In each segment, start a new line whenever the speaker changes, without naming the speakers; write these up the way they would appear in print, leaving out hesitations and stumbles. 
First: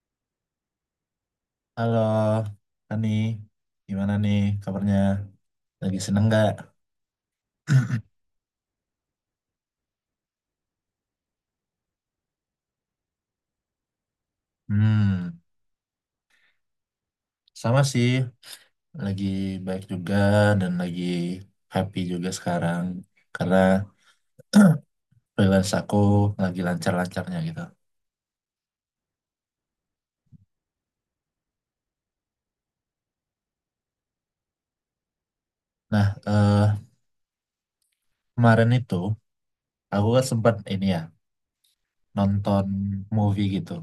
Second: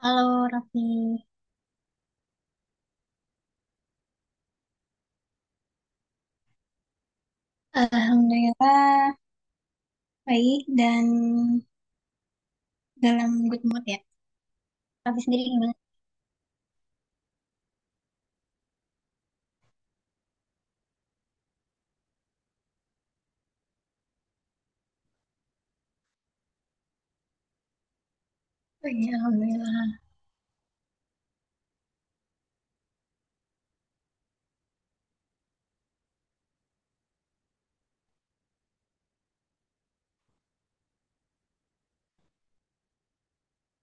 Halo Raffi,
Halo, Ani, gimana nih kabarnya? Lagi seneng nggak?
Alhamdulillah baik dan dalam good mood ya. Raffi
Hmm.
sendiri gimana?
Sama sih, lagi baik juga dan lagi happy juga sekarang karena freelance aku lagi lancar-lancarnya gitu.
Oh, iya, Alhamdulillah.
Nah, kemarin itu aku kan sempat ini ya, nonton movie gitu.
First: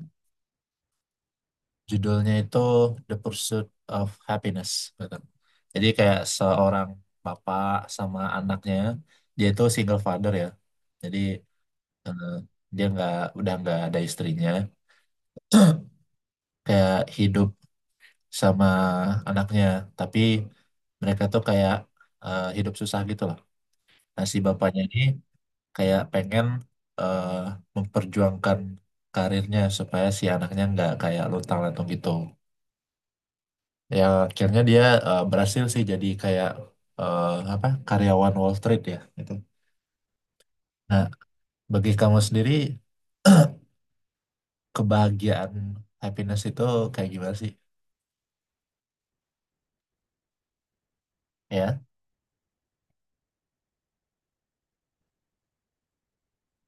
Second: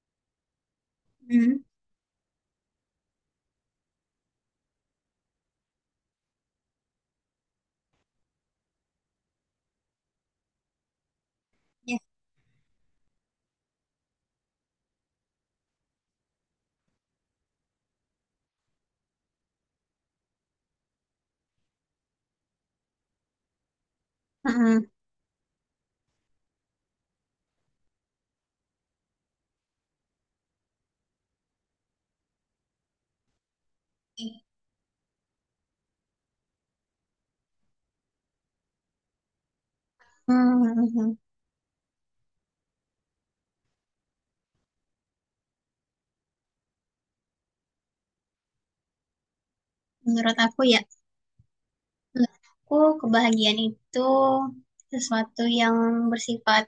Hmm,
Judulnya itu The Pursuit of Happiness. Betul. Jadi kayak seorang bapak sama anaknya, dia itu single father ya. Jadi
ya.
eh, dia nggak udah nggak ada istrinya, kayak hidup sama anaknya. Tapi mereka tuh kayak hidup susah gitu loh. Nah, si bapaknya
Mm-mm.
ini kayak pengen eh, memperjuangkan karirnya supaya si anaknya nggak kayak luntang-lantung gitu. Ya akhirnya dia berhasil sih jadi kayak eh, apa, karyawan Wall Street ya gitu. Nah,
Hmm,
bagi kamu sendiri kebahagiaan, happiness itu kayak gimana sih?
menurut aku ya,
Ya.
menurut aku kebahagiaan itu sesuatu yang bersifat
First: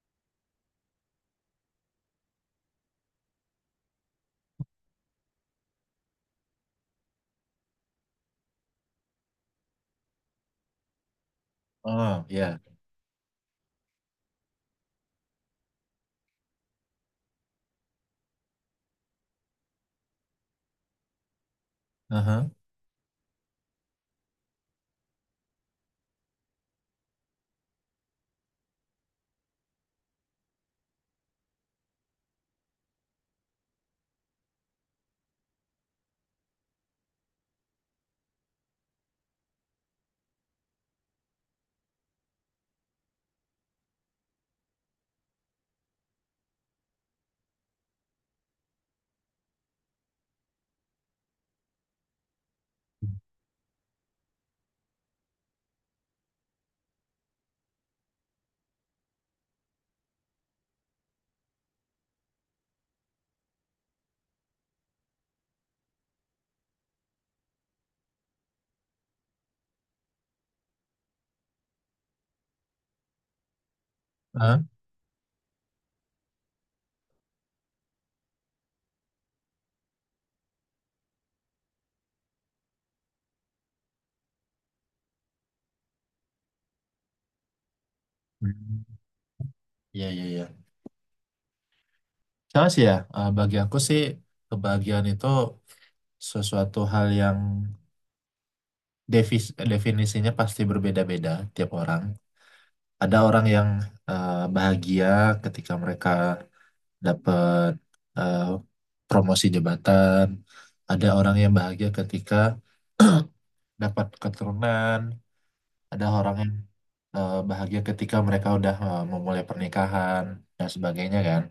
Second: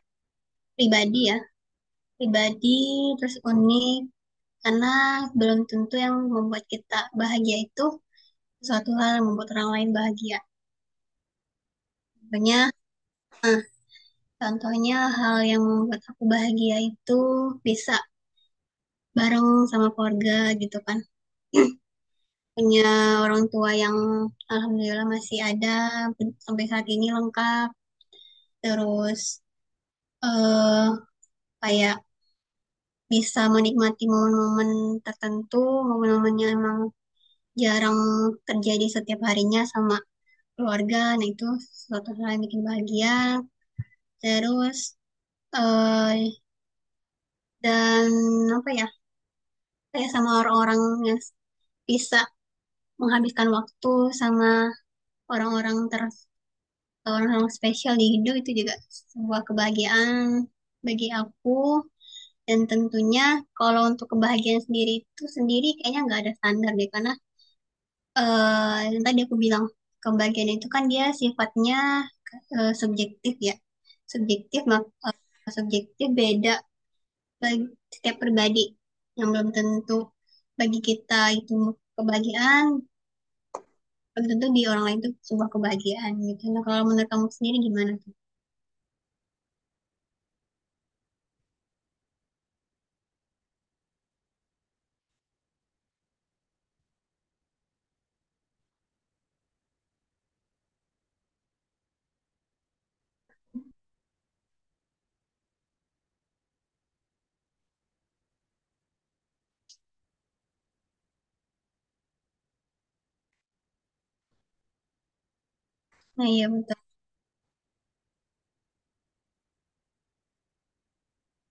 pribadi ya, pribadi terus unik karena belum tentu yang membuat kita bahagia itu sesuatu hal yang membuat orang lain bahagia.
Oh, ya.
Banyak contohnya, hal yang membuat aku bahagia itu bisa bareng sama keluarga gitu kan.
Aha.
Punya orang tua yang alhamdulillah masih ada sampai saat ini lengkap. Terus eh kayak bisa menikmati momen-momen tertentu, momen-momen yang emang jarang terjadi setiap harinya sama keluarga. Nah itu suatu hal yang bikin bahagia. Terus eh dan apa ya? Kayak sama orang-orang yang bisa menghabiskan waktu sama orang-orang ter orang-orang spesial di hidup itu juga sebuah kebahagiaan bagi aku, dan tentunya kalau untuk kebahagiaan sendiri itu sendiri kayaknya nggak ada standar deh karena yang tadi aku bilang, kebahagiaan itu kan dia sifatnya subjektif ya, subjektif
Hah?
maka subjektif beda bagi setiap pribadi, yang belum tentu bagi kita itu kebahagiaan, belum tentu di orang lain tuh sebuah kebahagiaan gitu. Nah, kalau menurut kamu sendiri gimana tuh?
Hmm. Iya, iya, iya. Sama sih ya. Bagi aku sih, kebahagiaan itu sesuatu hal yang definisinya pasti berbeda-beda tiap orang. Ada orang yang bahagia ketika mereka dapat eh, promosi jabatan, ada orang yang bahagia ketika dapat keturunan, ada
Nah,
orang
iya
yang
betul.
bahagia ketika mereka udah memulai pernikahan dan sebagainya kan.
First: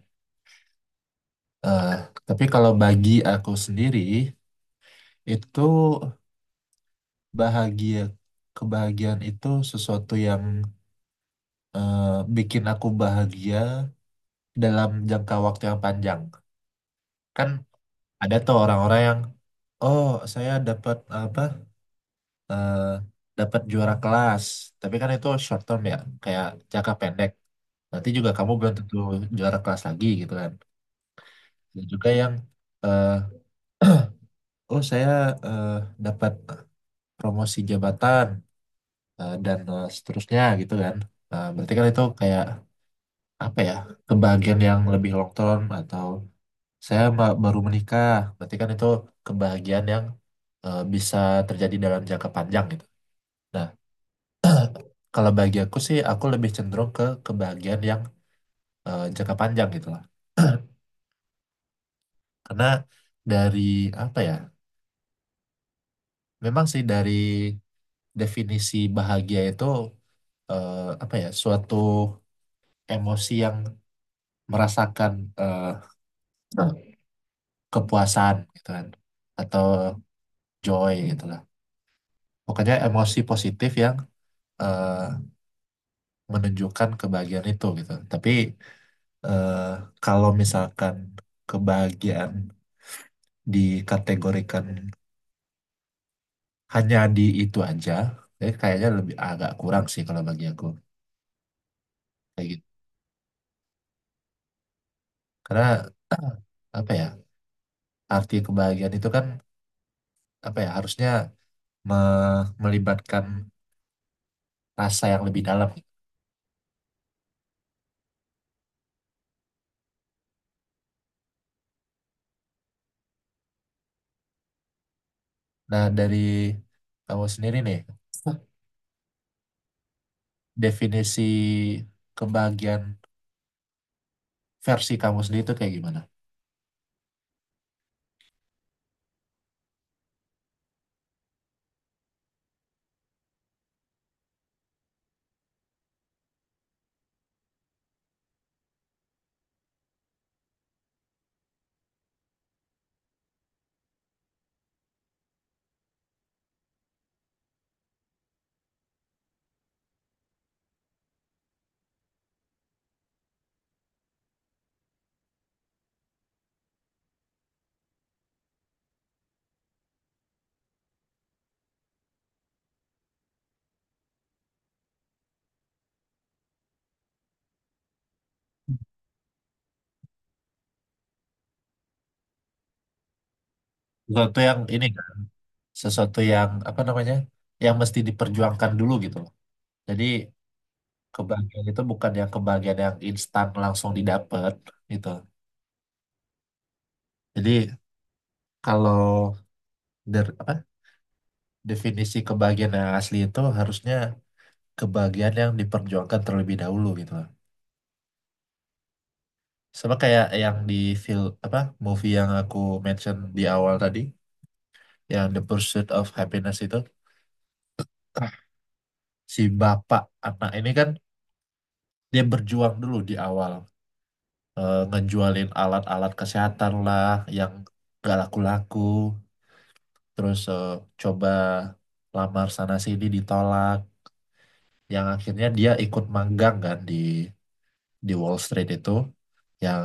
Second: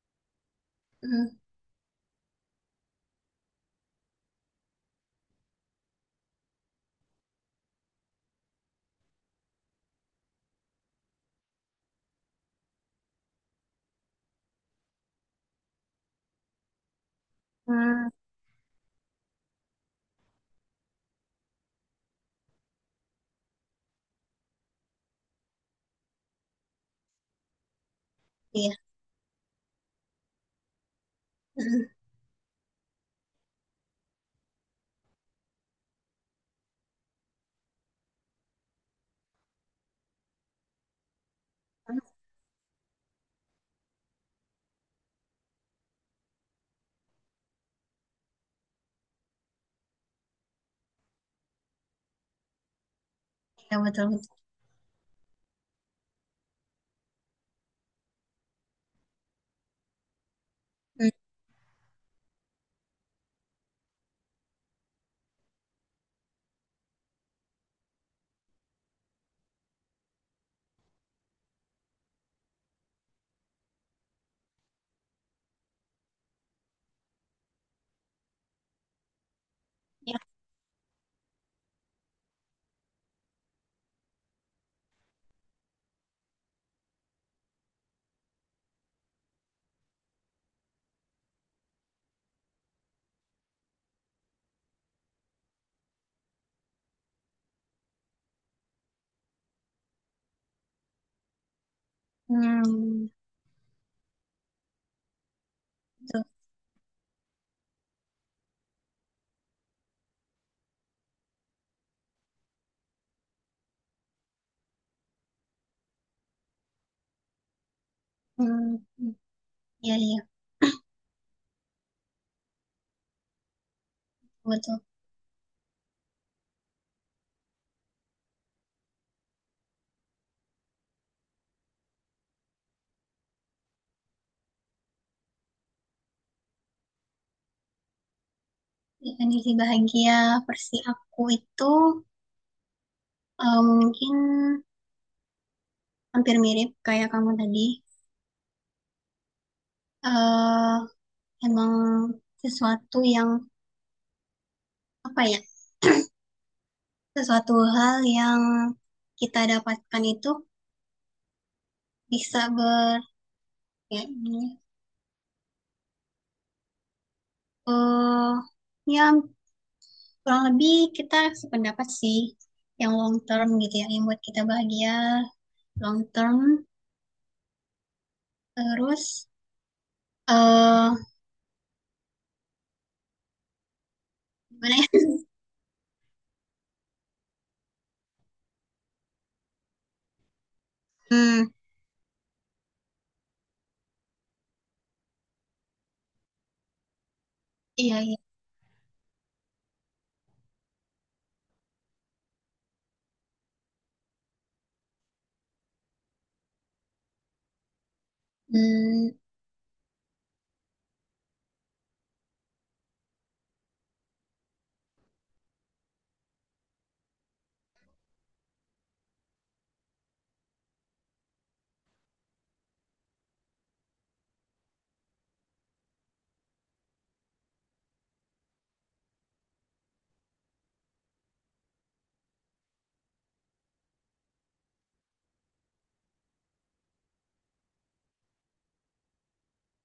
Mm.
Eh, tapi kalau bagi aku sendiri, itu bahagia, kebahagiaan itu sesuatu yang eh, bikin aku bahagia dalam jangka waktu yang panjang. Kan
Hmm,
ada tuh orang-orang yang, oh saya dapat apa, eh, dapat juara kelas, tapi kan itu short term ya, kayak jangka pendek. Nanti juga kamu belum
iya.
tentu juara kelas lagi gitu kan. Dan
Mm.
juga yang eh, oh saya eh, dapat promosi jabatan dan seterusnya gitu kan. Nah, berarti kan itu kayak apa ya, kebahagiaan yang lebih long term, atau saya baru menikah, berarti kan itu kebahagiaan yang bisa terjadi dalam jangka panjang gitu. Nah,
Iya betul betul.
kalau bagi aku sih, aku lebih cenderung ke kebahagiaan yang jangka panjang gitu lah.
Mm.
Karena dari apa ya? Memang sih dari definisi bahagia itu apa ya? Suatu emosi yang merasakan eh, kepuasan gitu kan, atau joy gitu lah. Pokoknya emosi positif yang eh, menunjukkan kebahagiaan itu gitu. Tapi eh, kalau misalkan kebahagiaan dikategorikan hanya di itu aja, jadi kayaknya lebih agak kurang sih kalau bagi aku kayak gitu,
Hmm,
karena
betul.
apa ya, arti kebahagiaan itu kan, apa ya, harusnya melibatkan rasa yang lebih dalam.
Hmm, hmm. Iya iya betul.
Nah, dari kamu sendiri nih, definisi kebahagiaan versi kamu sendiri itu kayak gimana?
Definisi bahagia versi aku itu mungkin hampir mirip kayak kamu tadi. eh Emang sesuatu yang apa ya? Sesuatu hal yang kita dapatkan itu bisa ber ya, eh yang kurang lebih kita sependapat sih, yang long term gitu ya, yang buat kita bahagia long term. Terus eh
Sesuatu yang
gimana
ini
ya?
nggak? Sesuatu yang apa namanya, yang mesti diperjuangkan dulu gitu loh. Jadi
Hmm,
kebahagiaan itu bukan yang kebahagiaan yang instan langsung didapat gitu. Jadi
iya iya.
kalau apa, definisi kebahagiaan yang asli itu harusnya kebahagiaan yang diperjuangkan terlebih dahulu gitu loh.
Hmm,
Sama kayak yang di film apa, movie yang aku mention di awal tadi, yang The Pursuit of Happiness itu, si bapak anak ini kan dia berjuang dulu di awal, ngejualin alat-alat kesehatan lah yang gak laku-laku, terus coba lamar sana sini ditolak, yang akhirnya dia ikut magang kan di Wall Street itu, yang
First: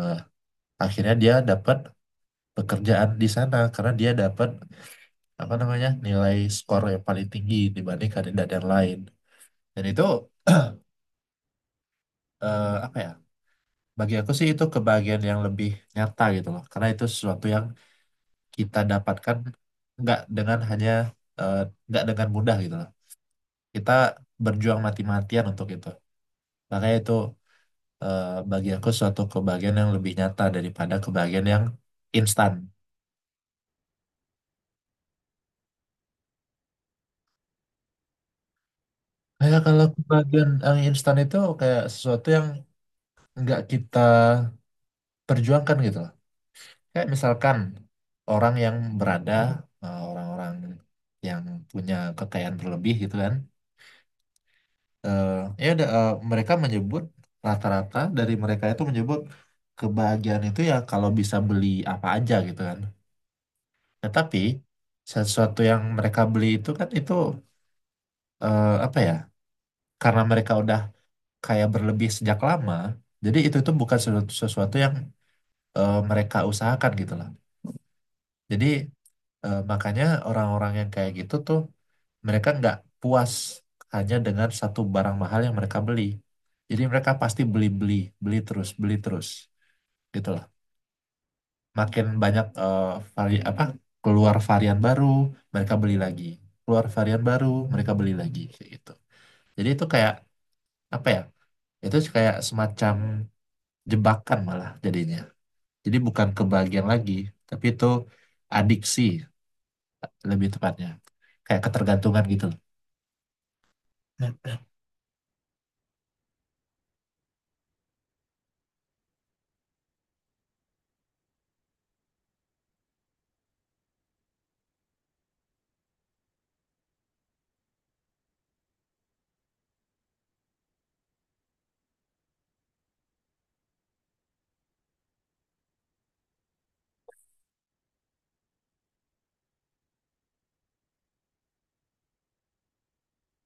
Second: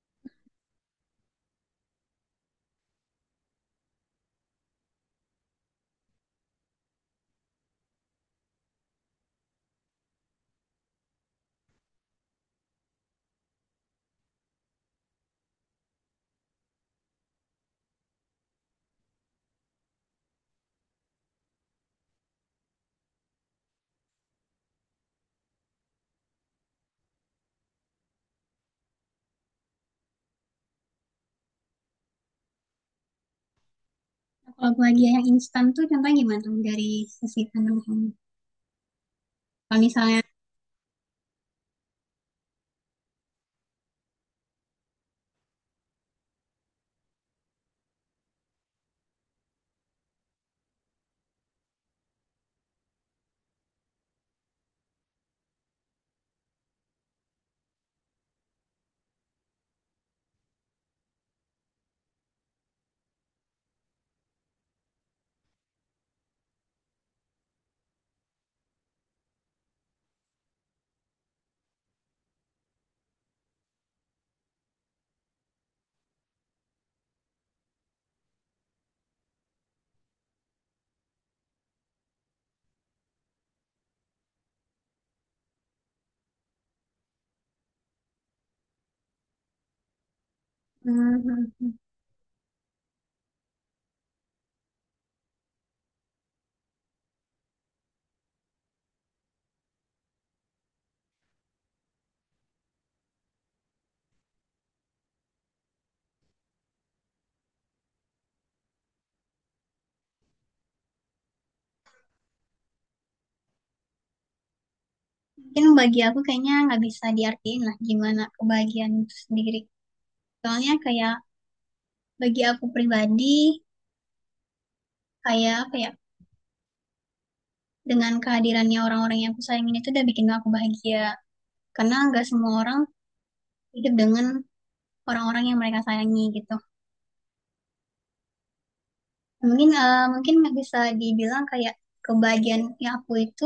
akhirnya dia dapat pekerjaan di sana karena dia dapat apa namanya, nilai skor yang paling tinggi dibanding kandidat yang lain. Dan itu apa ya, bagi aku sih itu kebahagiaan yang lebih nyata gitu loh, karena itu sesuatu yang kita dapatkan nggak dengan hanya eh, nggak dengan mudah gitu loh. Kita berjuang mati-matian untuk itu, makanya itu eh, bagi aku suatu kebahagiaan yang lebih nyata daripada kebahagiaan yang instan.
kalau bahagia yang instan tuh contohnya gimana tuh, dari sisi pandang kamu
Kayak
kalau
kalau
misalnya?
kebahagiaan yang instan itu kayak sesuatu yang nggak kita perjuangkan gitu loh. Kayak misalkan orang yang berada, orang-orang yang punya kekayaan berlebih gitu kan. eh, Ya udah, mereka menyebut, rata-rata dari mereka itu menyebut kebahagiaan itu ya kalau bisa beli apa aja gitu kan. Tetapi sesuatu yang mereka beli itu kan itu apa ya? Karena mereka udah kayak berlebih sejak lama. Jadi itu bukan sesuatu, yang mereka usahakan gitu lah. Jadi makanya orang-orang yang kayak gitu tuh mereka nggak puas hanya dengan satu barang mahal yang mereka beli. Jadi mereka pasti beli-beli, beli terus gitu lah.
Hmm, hmm, hmm.
Makin banyak vari apa keluar varian baru, mereka beli lagi. Keluar varian baru, mereka beli lagi kayak gitu. Jadi itu kayak apa ya? Itu kayak semacam jebakan malah jadinya. Jadi bukan kebahagiaan lagi, tapi itu adiksi, lebih tepatnya. Kayak ketergantungan gitu loh.
Mungkin bagi aku kayaknya nggak bisa diartiin lah gimana kebahagiaan itu sendiri, soalnya kayak bagi aku pribadi kayak apa ya, dengan kehadirannya orang-orang yang aku sayangin itu udah bikin aku bahagia, karena nggak semua orang hidup dengan orang-orang yang mereka sayangi gitu. Mungkin mungkin nggak bisa dibilang kayak kebahagiaan yang aku itu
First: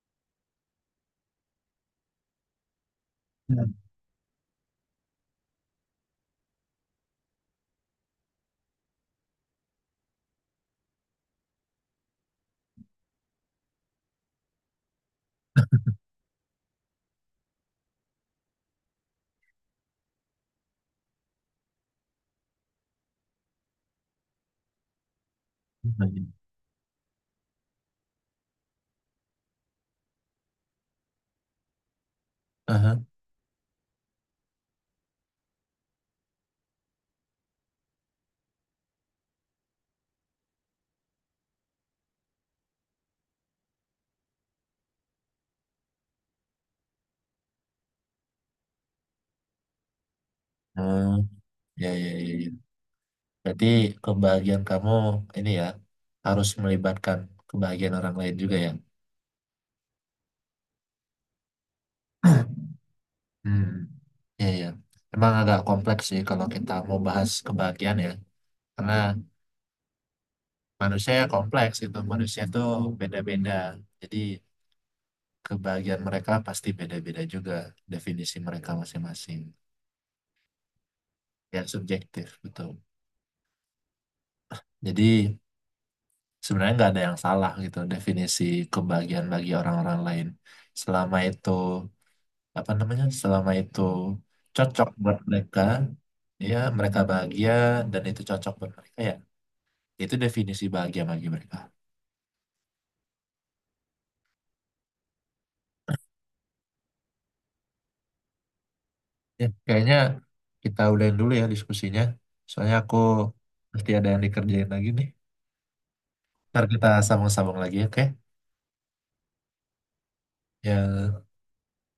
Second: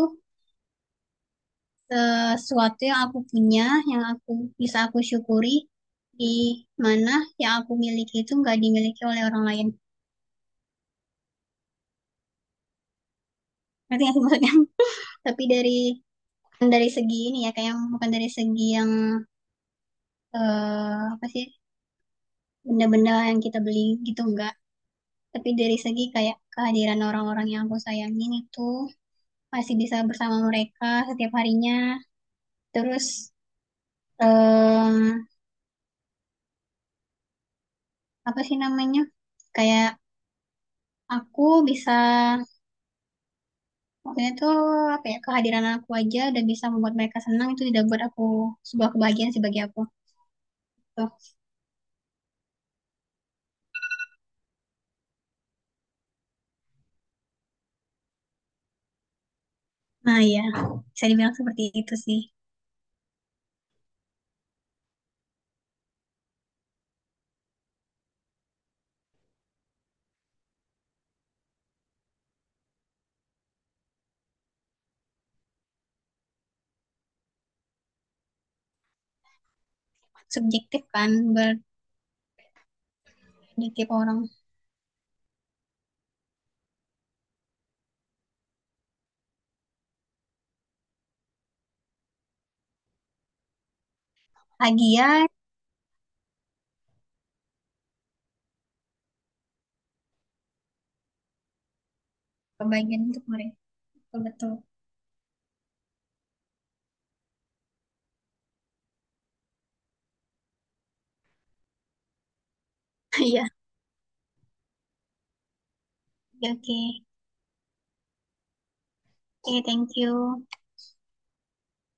sesuatu yang aku punya, yang bisa aku syukuri, di mana yang aku miliki itu nggak dimiliki oleh orang lain. Ngerti nggak sih maksudnya? Tapi dari, bukan dari segi ini ya, kayak yang- bukan dari segi yang apa sih, benda-benda yang kita beli gitu, enggak. Tapi dari segi kayak kehadiran orang-orang yang aku sayangin itu masih bisa bersama mereka setiap harinya.
Aha.
Terus eh apa sih namanya? Kayak aku bisa, maksudnya tuh apa ya, kehadiran aku aja udah bisa membuat mereka senang itu tidak, buat aku sebuah kebahagiaan sih bagi aku.
Hmm,
Tuh.
ya, ya, ya, ya. Berarti kebahagiaan kamu ini ya harus melibatkan kebahagiaan orang lain juga ya.
Nah ya, bisa dibilang seperti itu sih.
Hmm, ya, ya. Emang agak kompleks sih kalau kita mau bahas kebahagiaan ya. Karena manusia kompleks, itu manusia tuh beda-beda. Jadi kebahagiaan mereka pasti beda-beda juga, definisi mereka masing-masing,
Subjektif kan
ya
bagi
subjektif betul.
tiap orang.
Jadi sebenarnya nggak ada yang salah gitu, definisi kebahagiaan bagi orang-orang lain, selama itu apa namanya, selama itu cocok
Lagi
buat
ya,
mereka, ya mereka bahagia dan itu cocok buat mereka, ya itu definisi bahagia bagi mereka.
kebahagiaan untuk mereka. Betul.
Ya kayaknya kita udahin dulu ya diskusinya, soalnya aku
Iya.
mesti ada yang dikerjain lagi nih,
Oke,
ntar
oke.
kita sambung-sambung lagi, oke
Oke, thank you.
ya.